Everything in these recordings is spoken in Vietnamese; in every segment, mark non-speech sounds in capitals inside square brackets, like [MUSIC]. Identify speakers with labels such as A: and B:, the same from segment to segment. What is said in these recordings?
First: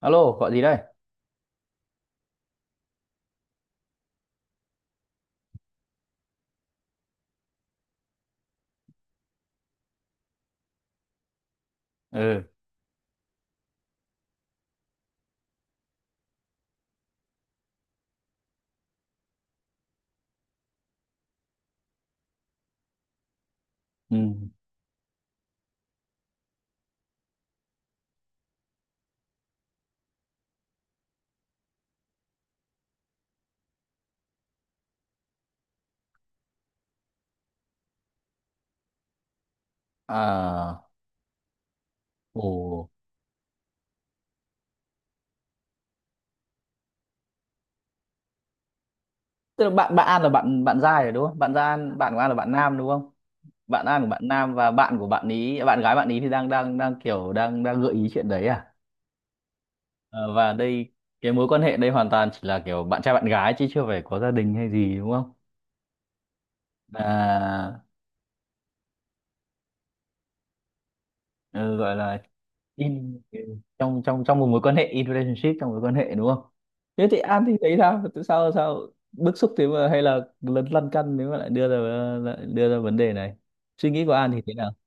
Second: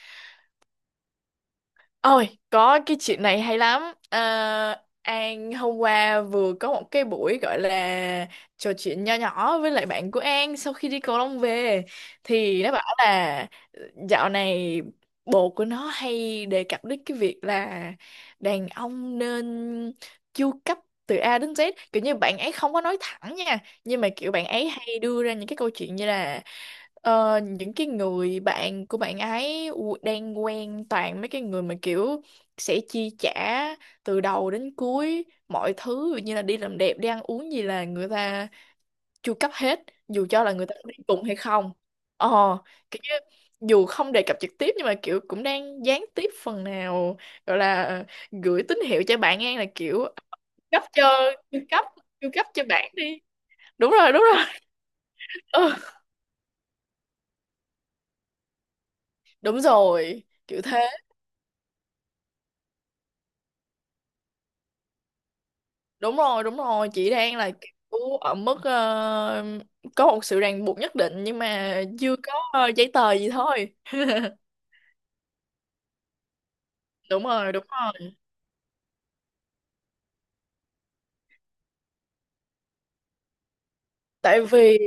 A: Alo, gọi gì đây?
B: Ôi, có cái chuyện này hay lắm. À, An hôm qua vừa có một cái buổi gọi là trò chuyện nho nhỏ với lại bạn của An sau khi đi cầu lông về
A: Ừ.
B: thì nó bảo là dạo này bồ của nó hay đề cập đến cái việc là đàn ông nên chu cấp từ A đến Z, kiểu như bạn ấy không có nói thẳng nha, nhưng mà
A: Ừ.
B: kiểu bạn ấy hay đưa ra những cái câu chuyện như là, những cái người bạn của bạn ấy đang quen toàn mấy cái người mà kiểu sẽ chi trả từ đầu đến cuối mọi thứ, ví dụ như là đi làm đẹp, đi ăn uống gì là người ta chu cấp hết, dù cho là người ta có
A: À,
B: đi cùng hay không. ờ
A: ồ.
B: Kiểu như dù không đề cập trực tiếp nhưng mà kiểu cũng đang gián tiếp phần nào, gọi là gửi tín hiệu cho bạn ngang
A: Tức
B: là
A: là bạn
B: kiểu
A: bạn An là bạn bạn
B: cấp
A: Giai
B: cho
A: rồi đúng không?
B: chu cấp
A: Bạn của An
B: chu
A: là
B: cấp
A: bạn
B: cho
A: nam đúng
B: bạn
A: không?
B: đi.
A: Bạn
B: Đúng
A: An của
B: rồi, đúng
A: bạn
B: rồi.
A: nam và bạn của bạn
B: [LAUGHS]
A: ý,
B: Ừ,
A: bạn gái bạn ý thì đang đang đang kiểu đang đang gợi ý chuyện đấy à?
B: đúng rồi
A: Ờ, và
B: kiểu thế.
A: đây cái mối quan hệ đây hoàn toàn chỉ là kiểu bạn trai bạn gái chứ chưa phải có gia đình hay gì đúng không?
B: Đúng rồi, đúng rồi, chị đang là
A: À,
B: kiểu ở mức có một sự ràng buộc nhất định nhưng mà
A: ừ, gọi
B: chưa
A: là
B: có giấy tờ
A: in
B: gì thôi.
A: trong trong trong một mối quan hệ, in relationship, trong mối quan hệ đúng không? Thế thì
B: Đúng
A: An
B: rồi,
A: thì
B: đúng
A: thấy sao,
B: rồi.
A: tại sao sao bức xúc thế, mà hay là lấn lăn căn nếu mà lại đưa ra vấn đề này, suy nghĩ của An
B: Tại
A: thì thế nào?
B: vì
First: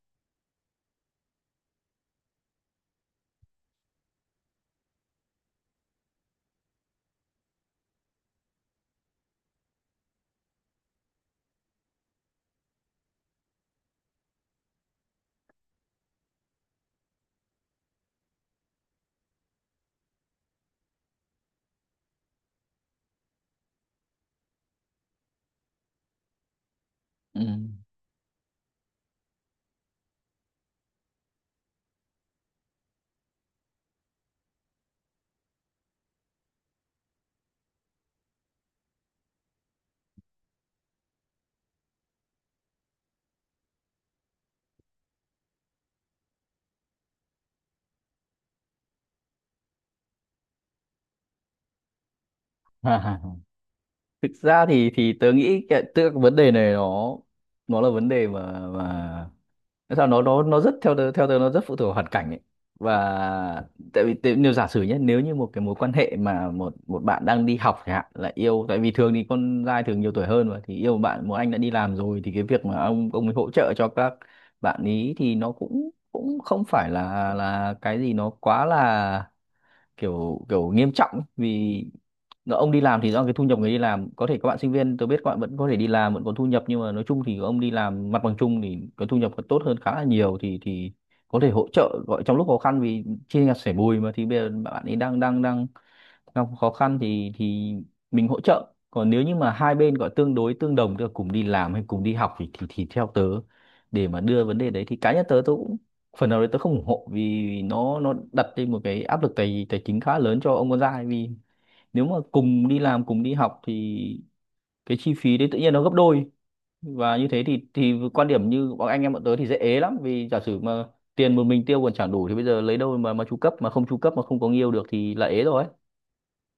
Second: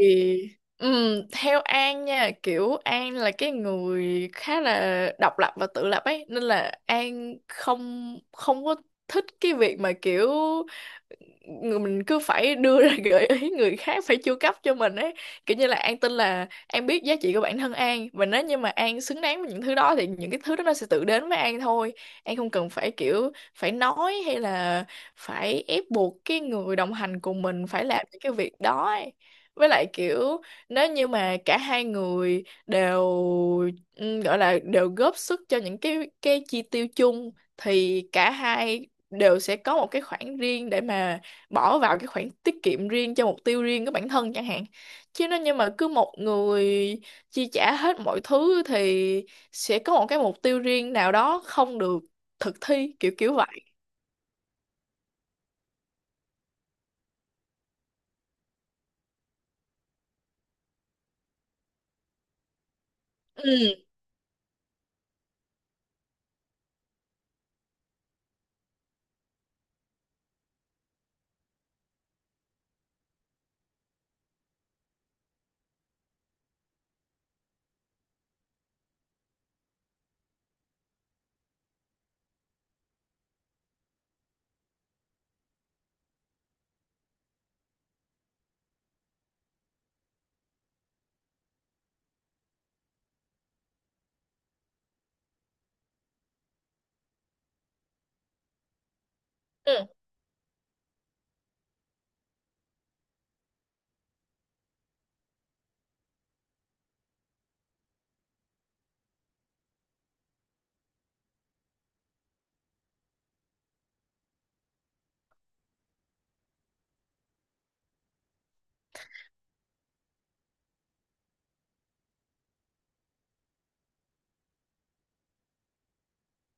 B: theo An nha, kiểu An là cái người khá là độc lập và tự lập ấy, nên là An không không có thích cái việc mà kiểu người mình cứ phải đưa ra [LAUGHS] gợi ý người khác phải chu cấp cho mình ấy. Kiểu như là An tin là An biết giá trị của bản thân An, và nếu như mà An xứng đáng với những thứ đó thì những cái thứ đó nó sẽ tự đến với An thôi. An không cần phải kiểu phải nói hay là phải ép buộc cái người đồng hành
A: Ừ.
B: cùng mình phải làm những cái việc đó ấy. Với lại kiểu nếu như mà cả hai người đều gọi là đều góp sức cho những cái chi tiêu chung thì cả hai đều sẽ có một cái khoản riêng để mà bỏ vào cái khoản tiết kiệm riêng cho mục tiêu riêng của bản thân chẳng hạn, chứ nếu như mà cứ một người chi trả hết mọi thứ thì sẽ có một cái mục tiêu riêng nào đó không được thực thi, kiểu
A: [LAUGHS]
B: kiểu vậy.
A: Thực ra thì tớ nghĩ cái, tức là cái vấn đề này nó là vấn đề mà. Thế sao nó rất, theo tớ, nó rất phụ thuộc vào hoàn cảnh ấy. Và
B: Ừ,
A: nếu giả sử nhé, nếu như một cái mối quan hệ mà một một bạn đang đi học chẳng hạn là yêu, tại vì thường thì con trai thường nhiều tuổi hơn mà, thì yêu một bạn, một anh đã đi làm rồi, thì cái việc mà ông ấy hỗ trợ cho các bạn ý thì nó cũng cũng không phải là cái gì nó quá là kiểu kiểu nghiêm trọng, vì ông đi làm thì do cái thu nhập, người đi làm có thể, các bạn sinh viên tôi biết các bạn vẫn có thể đi làm vẫn có thu nhập, nhưng mà nói chung thì ông đi làm, mặt bằng chung thì cái thu nhập còn tốt hơn khá là nhiều, thì có thể hỗ trợ, gọi trong lúc khó khăn vì chia nhà sẻ bùi mà, thì bây giờ bạn ấy đang đang đang gặp khó khăn thì mình hỗ trợ. Còn nếu như mà
B: ừ.
A: hai bên gọi tương đối tương đồng, tức là cùng đi làm hay cùng đi học, thì theo tớ, để mà đưa vấn đề đấy thì cá nhân tớ tớ cũng phần nào đấy tớ không ủng hộ, vì nó đặt lên một cái áp lực tài tài chính khá lớn cho ông con trai, vì nếu mà cùng đi làm cùng đi học thì cái chi phí đấy tự nhiên nó gấp đôi. Và như thế thì quan điểm như bọn anh em bọn tớ thì dễ ế lắm, vì giả sử mà tiền một mình tiêu còn chẳng đủ thì bây giờ lấy đâu mà chu cấp, mà không chu cấp mà không có người yêu được thì là ế rồi.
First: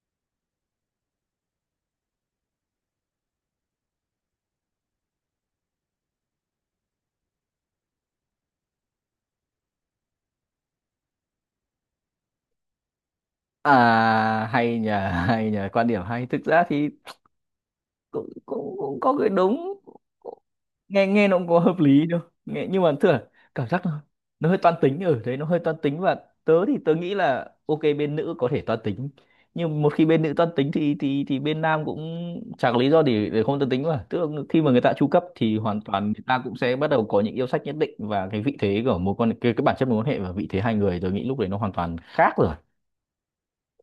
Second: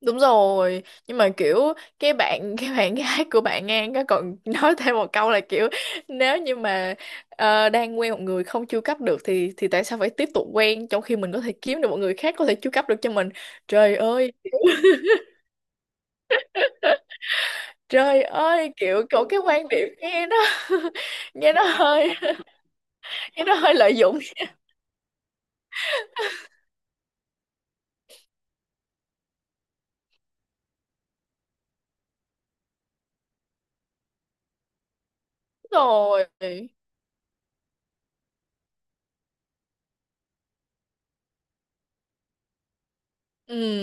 B: Đúng rồi, nhưng mà kiểu cái bạn [LAUGHS] cái bạn gái của bạn An có còn nói thêm một câu là kiểu nếu như mà đang quen một người không chu cấp được thì tại sao phải tiếp tục quen, trong khi mình có thể kiếm được một người khác có thể chu cấp được cho mình. Trời ơi.
A: À hay nhờ, [LAUGHS] hay nhờ quan điểm hay, thực ra thì
B: Trời
A: cũng
B: ơi,
A: cũng, cũng
B: kiểu
A: có
B: cậu
A: cái
B: cái quan
A: đúng,
B: điểm nghe nó [LAUGHS]
A: nghe nghe nó cũng
B: nghe
A: có
B: nó
A: hợp lý
B: hơi
A: đâu, nghe nhưng mà thường
B: nghe nó
A: cảm
B: hơi
A: giác
B: lợi
A: nó
B: dụng
A: hơi toan tính ở đấy, nó hơi toan tính, và tớ thì tớ nghĩ là ok, bên nữ có thể toan tính, nhưng một khi bên nữ toan tính thì bên nam cũng chẳng có lý do để không toan tính mà, tức là khi mà người ta chu cấp thì hoàn toàn người
B: rồi.
A: ta cũng sẽ bắt đầu có những yêu sách nhất định, và cái vị thế của mối quan cái bản chất mối quan hệ và vị thế hai người, tớ nghĩ lúc đấy nó hoàn toàn khác rồi.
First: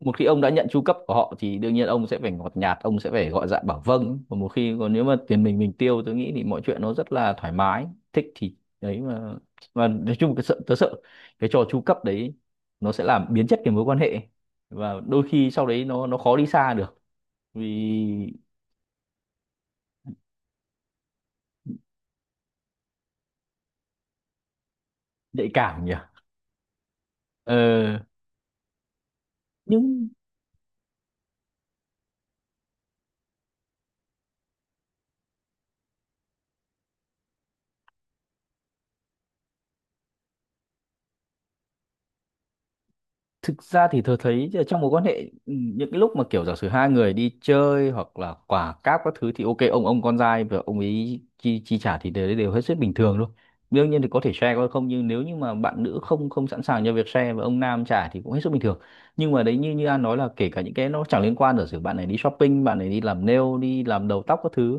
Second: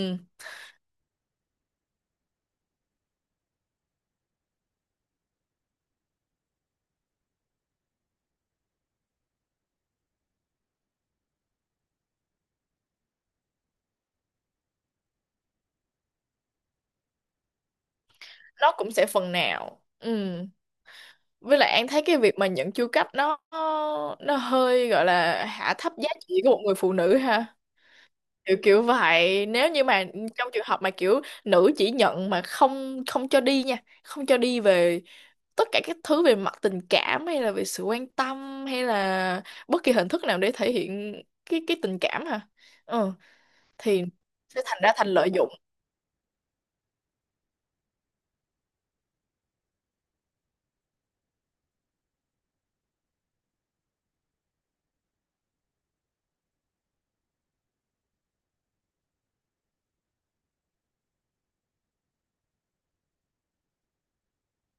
A: Một khi ông đã nhận tru cấp của họ thì đương nhiên ông sẽ phải ngọt nhạt, ông sẽ phải gọi dạ bảo vâng, và một khi, còn nếu mà tiền mình tiêu tôi nghĩ thì mọi chuyện nó rất là thoải mái, thích thì đấy mà. Mà nói chung cái tớ sợ cái trò tru cấp đấy, nó sẽ làm biến chất cái mối quan hệ, và đôi khi sau đấy nó khó đi xa được, vì
B: nó cũng sẽ phần nào. Ừ. Với lại An thấy cái việc mà nhận chu cấp nó hơi gọi là
A: nhạy
B: hạ
A: cảm
B: thấp
A: nhỉ.
B: giá trị của một người phụ nữ ha.
A: Ờ,
B: Kiểu kiểu vậy, nếu như mà
A: nhưng
B: trong trường hợp mà kiểu nữ chỉ nhận mà không không cho đi nha, không cho đi về tất cả các thứ về mặt tình cảm hay là về sự quan tâm hay là bất kỳ hình thức nào để thể hiện cái tình cảm hả. ừ,
A: thực ra thì
B: thì
A: tôi thấy
B: sẽ
A: là
B: thành
A: trong
B: ra
A: mối quan
B: thành
A: hệ,
B: lợi dụng.
A: ừ, những cái lúc mà kiểu giả sử hai người đi chơi hoặc là quả cáp các thứ thì ok, ông con trai và ông ấy chi chi trả thì đều đều hết sức bình thường thôi, đương nhiên thì có thể share có không, nhưng nếu như mà bạn nữ không không sẵn sàng cho việc share và ông nam trả thì cũng hết sức bình thường. Nhưng mà đấy, như như An nói là kể cả những cái nó chẳng liên quan, giả sử bạn này đi shopping, bạn này đi làm nail, đi làm đầu tóc các thứ,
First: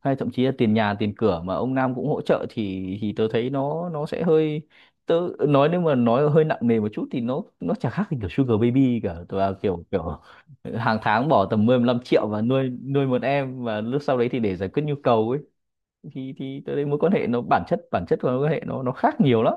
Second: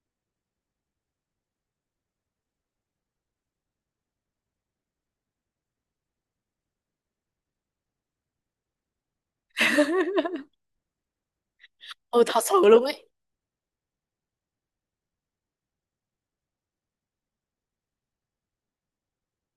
A: hay thậm chí là tiền nhà tiền cửa mà ông Nam cũng hỗ trợ thì tớ thấy nó sẽ hơi, tớ nói nếu mà nói hơi nặng nề một chút thì nó chả khác gì kiểu Sugar Baby cả, tớ là kiểu kiểu hàng tháng bỏ tầm 10 15
B: Ừ,
A: triệu và
B: thật sự
A: nuôi
B: luôn
A: nuôi
B: ấy.
A: một em, và lúc sau đấy thì để giải quyết nhu cầu ấy, thì tớ thấy mối quan hệ, nó bản chất của mối quan hệ nó khác nhiều lắm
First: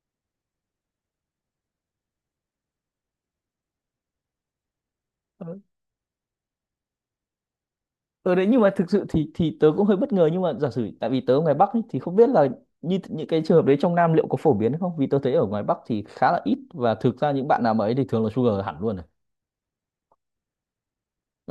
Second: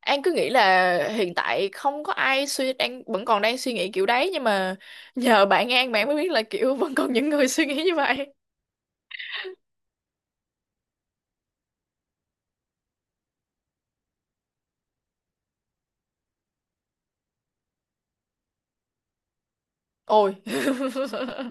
B: An cứ nghĩ là hiện tại không có ai suy đang vẫn còn đang suy nghĩ kiểu đấy, nhưng mà nhờ bạn An bạn mới biết là kiểu vẫn còn những người suy nghĩ như vậy.
A: ở đấy. Nhưng mà thực sự thì tớ cũng hơi bất ngờ, nhưng mà giả sử, tại vì tớ ở ngoài Bắc ấy, thì không biết là như những cái trường hợp đấy trong Nam liệu có phổ biến hay không, vì tớ thấy ở ngoài Bắc thì khá là ít, và thực ra những bạn nào mà ấy thì thường là sugar hẳn luôn.
B: Ôi.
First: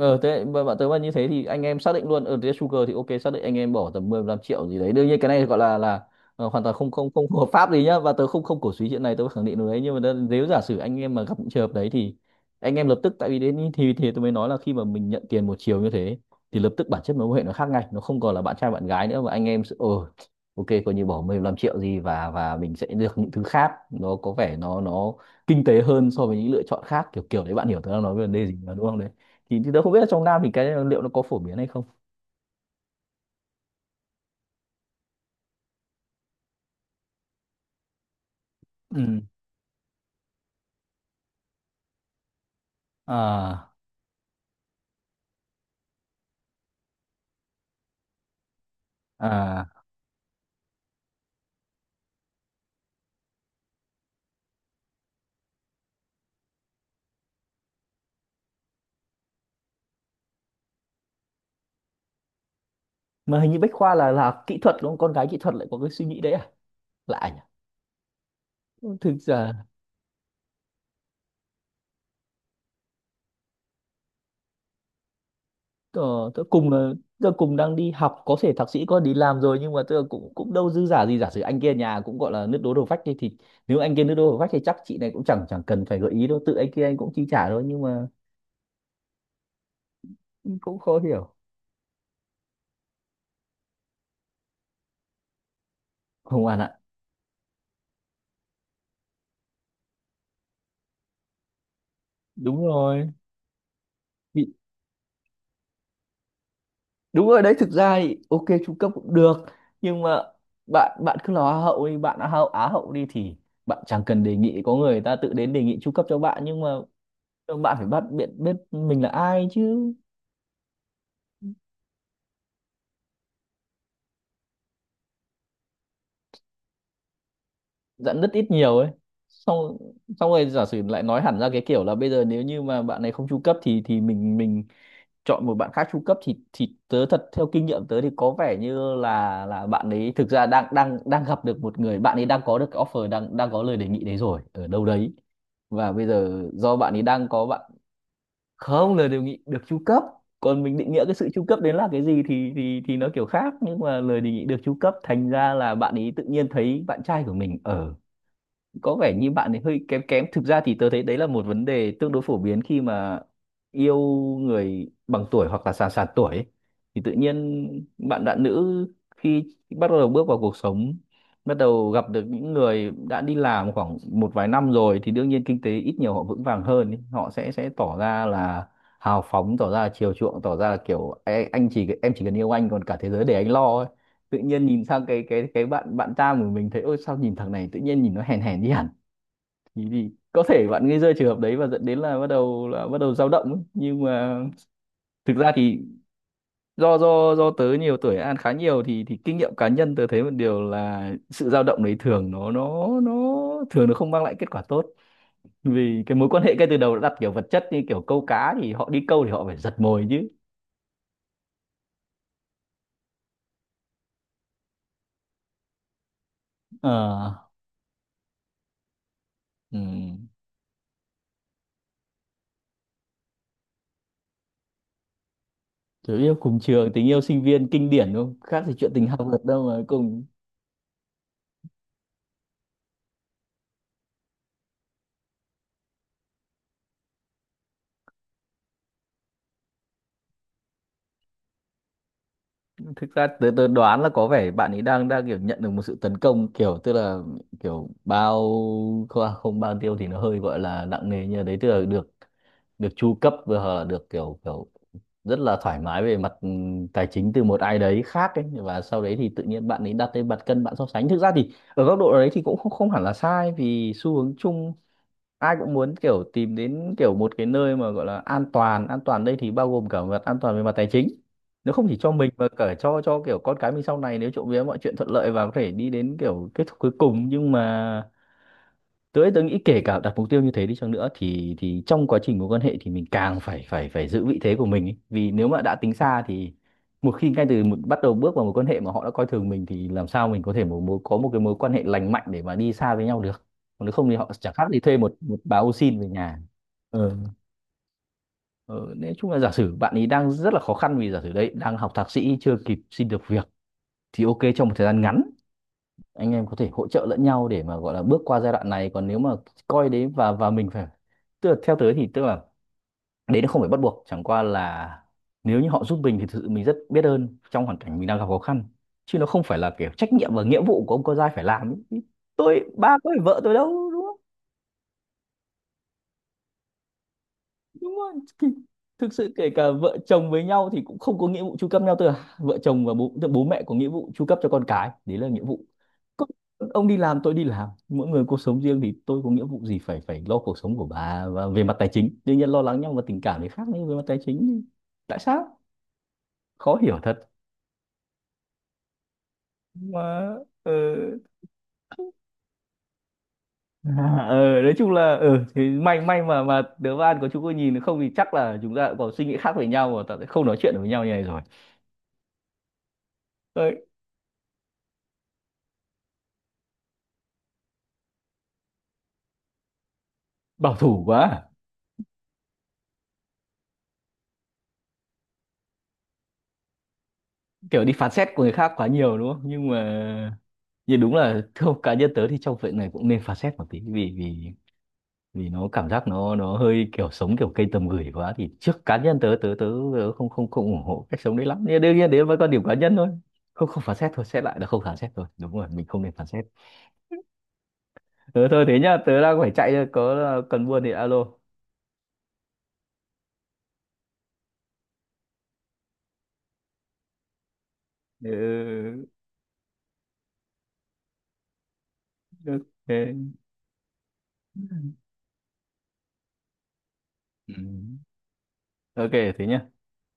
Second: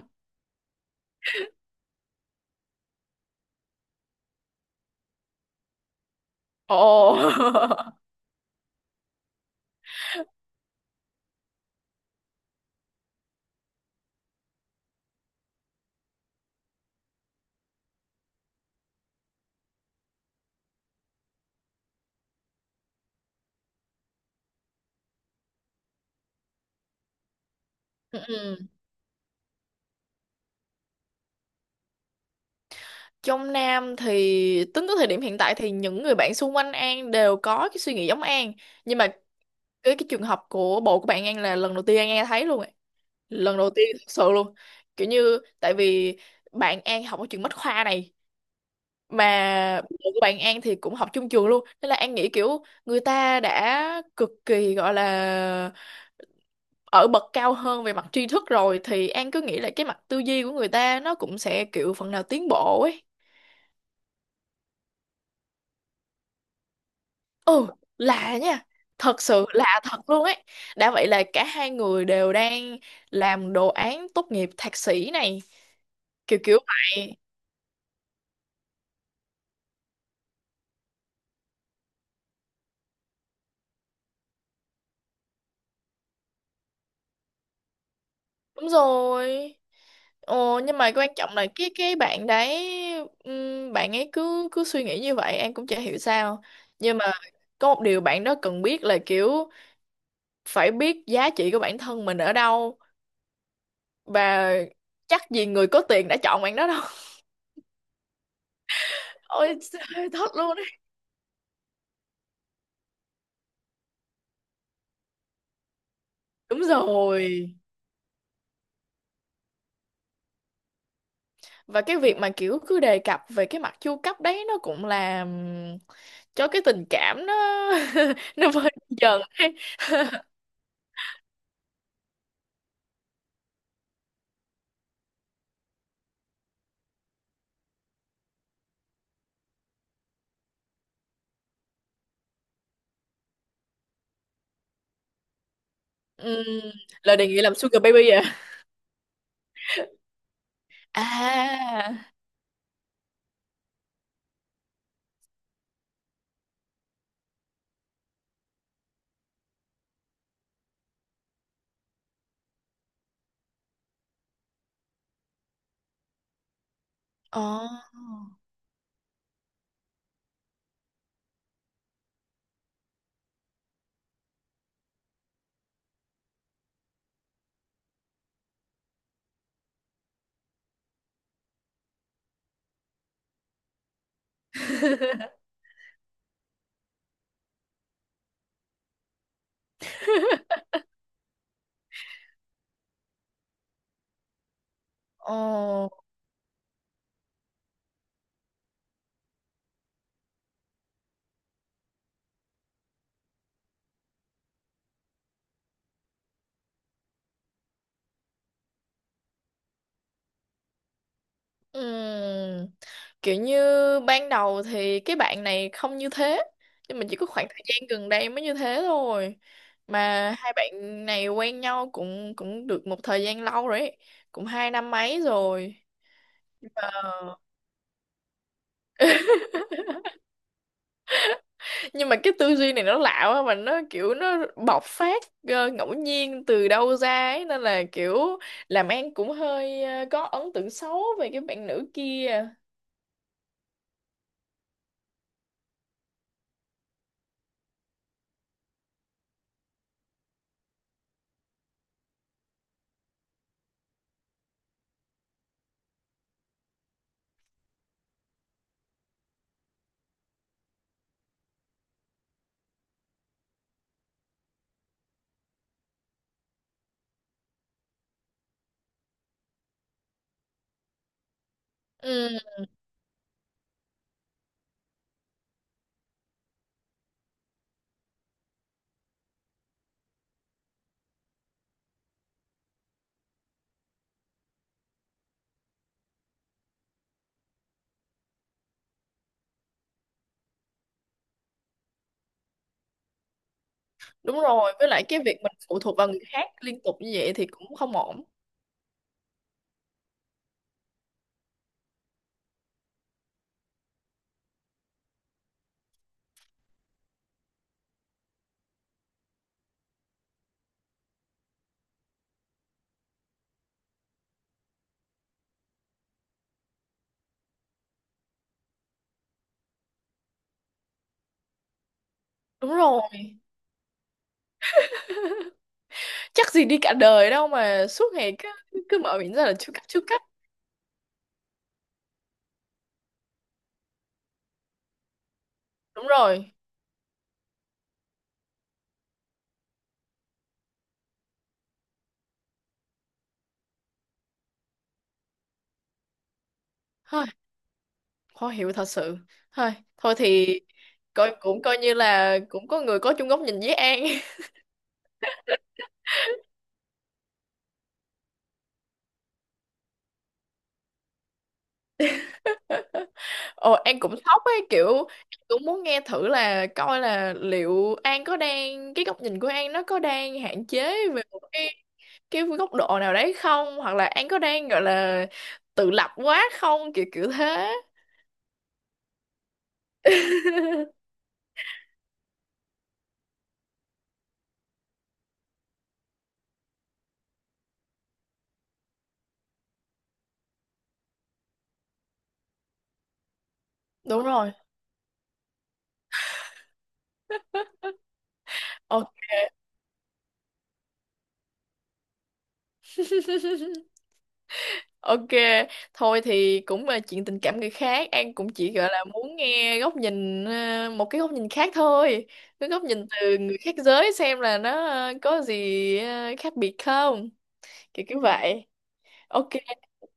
A: Ờ, thế mà bạn tớ mà như thế thì anh em xác định luôn ở thế, Sugar thì ok, xác định anh em bỏ tầm 10 15 triệu gì đấy, đương nhiên cái này gọi là, ờ, hoàn toàn
B: Ồ.
A: không không không hợp pháp gì nhá, và tớ không không cổ suý chuyện này, tớ khẳng định điều đấy, nhưng mà nếu giả sử anh em mà gặp những trường hợp đấy, thì anh em lập tức, tại vì đến thì tôi mới nói là khi mà mình nhận tiền một chiều như thế thì lập tức bản chất mối quan hệ nó khác ngay, nó không còn là bạn trai bạn gái nữa, mà anh em sẽ, ờ, ok, coi như bỏ 15 triệu gì và mình sẽ được những thứ khác, nó có vẻ nó kinh tế hơn so với những lựa chọn khác kiểu kiểu đấy, bạn hiểu tớ đang nói về
B: Ừ.
A: vấn đề gì
B: Ừ.
A: mà đúng không? Thì, tớ không biết là trong Nam thì cái liệu nó có phổ biến hay không.
B: Trong Nam thì tính tới thời điểm hiện tại thì những người bạn xung quanh An đều có cái suy nghĩ giống An, nhưng mà
A: Ừ.
B: cái trường hợp của bộ của bạn An là lần đầu tiên An nghe thấy luôn ấy. Lần đầu
A: À.
B: tiên thật sự luôn, kiểu như tại vì bạn An học ở trường Bách Khoa này,
A: À.
B: mà bộ của bạn An thì cũng học chung trường luôn, nên là An nghĩ kiểu người ta đã cực kỳ gọi là ở bậc cao hơn về mặt tri thức rồi thì An cứ nghĩ là cái mặt tư duy của người ta nó cũng sẽ kiểu phần nào tiến bộ ấy.
A: Mà hình như Bách Khoa là kỹ thuật đúng không, con gái kỹ thuật lại có cái suy nghĩ đấy à? Lạ nhỉ.
B: Ừ, lạ nha.
A: Ừ, thực
B: Thật sự
A: ra
B: lạ thật luôn ấy. Đã vậy là cả hai người đều đang làm đồ án tốt nghiệp thạc sĩ này.
A: tôi
B: Kiểu
A: tớ
B: kiểu
A: cùng là
B: vậy.
A: tôi cùng đang đi học có thể thạc sĩ có đi làm rồi, nhưng mà tôi cũng cũng đâu dư giả gì, giả sử anh kia nhà cũng gọi là nước đố đầu vách đi thì, nếu anh kia nước đố đầu vách thì chắc chị này cũng chẳng chẳng cần phải gợi ý đâu, tự anh kia anh cũng chi trả thôi, nhưng mà
B: Đúng rồi. Ồ,
A: cũng
B: nhưng mà
A: khó
B: quan
A: hiểu,
B: trọng là cái bạn đấy bạn ấy cứ cứ suy nghĩ như vậy, em cũng chả hiểu sao.
A: không bạn ạ.
B: Nhưng mà có một điều bạn đó cần biết là kiểu phải biết giá trị của bản thân mình ở
A: Đúng
B: đâu,
A: rồi. Bị-
B: và chắc gì người có tiền đã chọn bạn đó đâu.
A: Đúng rồi đấy, thực ra thì ok, trung cấp cũng
B: [LAUGHS]
A: được,
B: Ôi,
A: nhưng mà
B: thất luôn ấy.
A: bạn bạn cứ là Hoa hậu đi, bạn là Hoa hậu Á hậu đi thì bạn chẳng cần đề nghị, có người ta tự đến đề nghị trung cấp cho bạn,
B: Đúng rồi.
A: nhưng mà bạn phải bắt biết biết mình là ai chứ.
B: Và cái việc mà kiểu cứ đề cập về cái mặt chu cấp đấy nó cũng làm cho cái tình cảm nó [LAUGHS]
A: Dặn rất ít
B: nó vơi
A: nhiều ấy,
B: đi dần ấy.
A: xong, xong rồi giả sử lại nói hẳn ra cái kiểu là bây giờ nếu như mà bạn này không trung cấp thì mình chọn một bạn khác trung cấp, thì tớ thật theo kinh nghiệm tớ thì có vẻ như là bạn ấy thực ra đang đang đang gặp được một người, bạn ấy đang có được cái offer, đang đang có lời đề nghị đấy rồi ở đâu đấy, và bây giờ
B: Ừm,
A: do bạn ấy
B: Lời đề
A: đang
B: nghị
A: có
B: làm
A: bạn,
B: sugar baby à?
A: không, lời đề nghị được trung cấp. Còn mình định nghĩa cái sự trung cấp đến là
B: À.
A: cái gì thì nó kiểu khác, nhưng mà lời đề nghị được trung cấp thành ra là bạn ấy tự nhiên thấy bạn trai của mình ở, có vẻ như bạn ấy hơi kém kém. Thực ra thì tớ thấy đấy là một vấn đề tương đối phổ biến khi mà yêu người bằng tuổi hoặc là sàn sàn tuổi ấy. Thì tự
B: Ồ.
A: nhiên bạn bạn nữ khi bắt đầu bước vào cuộc sống, bắt đầu gặp được những người đã đi làm khoảng một vài năm rồi thì đương nhiên kinh tế ít nhiều họ vững vàng hơn ấy. Họ sẽ tỏ ra là hào phóng, tỏ ra là chiều chuộng, tỏ ra là kiểu "Ê, anh chỉ em chỉ cần yêu anh còn cả thế giới để anh lo ấy". Tự nhiên nhìn sang cái cái
B: [LAUGHS]
A: cái bạn bạn ta của mình thấy ôi sao nhìn thằng này tự nhiên nhìn nó hèn hèn đi hẳn. Thì có thể bạn gây ra trường hợp đấy và dẫn đến là bắt đầu dao động ấy. Nhưng mà
B: Ồ.
A: thực ra thì do tớ nhiều tuổi ăn khá nhiều thì kinh nghiệm cá nhân tớ thấy một điều là sự dao động đấy thường nó không mang lại kết quả tốt, vì cái mối quan hệ ngay từ đầu đã đặt kiểu vật chất, như kiểu câu cá thì họ đi câu thì họ phải giật mồi chứ.
B: Ừm, Kiểu như ban đầu thì cái bạn này không như thế, nhưng mà chỉ có khoảng
A: Ờ,
B: thời gian gần đây mới như thế thôi.
A: ừ.
B: Mà hai bạn này quen nhau cũng cũng được một thời gian lâu rồi ấy. Cũng 2 năm mấy rồi.
A: Tớ yêu cùng trường, tình yêu
B: Ờ.
A: sinh viên kinh điển đúng không, khác gì chuyện tình học thuật đâu mà cùng.
B: Nhưng mà cái tư duy này nó lạ quá, mà nó kiểu nó bộc phát ngẫu nhiên từ đâu ra ấy, nên là kiểu làm An cũng hơi có ấn tượng xấu về cái bạn nữ kia.
A: Thực ra tớ đoán là có vẻ bạn ấy đang đang kiểu nhận được một sự tấn công, kiểu tức là kiểu bao, không, à, không bao tiêu thì nó hơi gọi là nặng nề như đấy, tức là được được chu cấp và hoặc là được kiểu kiểu rất là thoải mái về mặt tài chính từ một ai đấy khác ấy, và sau đấy thì tự nhiên bạn ấy đặt lên mặt cân bạn so sánh. Thực ra thì ở góc độ đấy thì cũng không hẳn là sai, vì xu hướng chung ai cũng muốn kiểu tìm đến kiểu một cái nơi mà gọi là an toàn, an toàn đây thì bao gồm cả mặt an toàn về mặt tài chính, nếu không chỉ cho mình
B: Ừ,
A: mà cả cho kiểu con cái mình sau này nếu trộm vía mọi chuyện thuận lợi và có thể đi đến kiểu kết thúc cuối cùng. Nhưng mà tớ nghĩ kể cả đặt mục tiêu như thế đi chăng nữa thì trong quá trình mối quan hệ thì mình càng phải phải phải giữ vị thế của mình ấy. Vì nếu mà đã tính xa thì một khi ngay từ bắt đầu bước vào mối quan hệ mà họ đã coi thường mình thì làm sao mình có thể một, mối có một cái mối quan hệ lành mạnh để mà đi xa với nhau được. Còn nếu không thì họ
B: đúng
A: chẳng khác
B: rồi,
A: đi
B: với
A: thuê
B: lại
A: một
B: cái
A: một
B: việc mình
A: bà ô
B: phụ thuộc
A: sin về
B: vào người
A: nhà.
B: khác liên tục như
A: ờ,
B: vậy thì cũng không ổn.
A: ờ, nói chung là giả sử bạn ấy đang rất là khó khăn, vì giả sử đấy đang học thạc sĩ chưa kịp xin được việc thì ok, trong một thời gian ngắn anh em có thể hỗ trợ lẫn nhau để mà gọi là bước qua giai đoạn này. Còn nếu mà coi đấy, và mình phải, tức là theo tới thì tức là đấy nó không phải bắt buộc, chẳng qua là nếu như họ giúp mình thì thực sự mình rất biết ơn trong hoàn cảnh mình đang gặp khó khăn, chứ nó không phải là kiểu trách nhiệm và nghĩa vụ của ông con trai phải làm ấy. Tôi
B: Đúng
A: ba
B: rồi,
A: có phải vợ tôi đâu đúng không?
B: chắc gì đi cả đời đâu mà
A: Đúng
B: suốt
A: không?
B: ngày
A: Thì
B: cứ cứ
A: thực
B: mở
A: sự
B: miệng ra
A: kể
B: là
A: cả
B: chưa cắt,
A: vợ
B: chưa cắt.
A: chồng với nhau thì cũng không có nghĩa vụ chu cấp nhau, tức là vợ chồng và bố, tức là bố mẹ có nghĩa vụ chu cấp cho con cái, đấy là nghĩa vụ.
B: Đúng
A: Có-
B: rồi,
A: ông đi làm tôi đi làm, mỗi người cuộc sống riêng thì tôi có nghĩa vụ gì phải phải lo cuộc sống của bà. Và về mặt tài chính đương nhiên lo lắng nhau và tình cảm thì khác, nhưng về mặt tài chính thì tại sao, khó hiểu thật
B: hơi khó hiểu thật sự. Thôi thôi
A: mà.
B: thì
A: ờ
B: cũng coi như là cũng có người có chung góc nhìn với
A: [LAUGHS]
B: An.
A: nói chung là thì may mà đứa bạn của chúng tôi nhìn không thì chắc là chúng ta cũng có suy nghĩ khác với nhau và ta sẽ không nói chuyện được với nhau như này rồi.
B: Ồ,
A: Đấy,
B: An cũng sốc ấy, kiểu An cũng muốn nghe thử là coi là liệu An có đang cái góc nhìn của An nó có đang hạn
A: bảo thủ
B: chế
A: quá
B: về một
A: à.
B: cái góc độ nào đấy không, hoặc là An có đang gọi là tự lập quá không, kiểu kiểu thế.
A: Kiểu đi phán xét của người khác quá nhiều đúng không, nhưng mà nhưng đúng là theo cá nhân tớ thì trong chuyện này cũng nên phán xét một tí, vì vì vì nó cảm giác nó hơi kiểu sống kiểu cây tầm gửi quá thì trước cá nhân tớ không không không ủng hộ cách sống đấy lắm, nhưng đương nhiên đấy với quan điểm cá nhân thôi. Không không phán xét thôi,
B: Đúng
A: xét
B: rồi.
A: lại là không phán xét thôi, đúng rồi mình không nên phán xét. Ừ, thôi thế nhá,
B: Ồ.
A: tớ đang phải chạy rồi, có cần buôn thì alo.
B: [LAUGHS] Ok. Thôi thì cũng là chuyện tình cảm người khác, An cũng chỉ gọi là
A: Ừ,
B: muốn nghe góc nhìn, một cái góc nhìn khác thôi. Cái góc nhìn
A: ok.
B: từ người khác giới xem là nó có gì khác biệt không,
A: Ừ.
B: kiểu kiểu vậy.
A: Ok thế
B: Ok.
A: nhá.
B: Ok.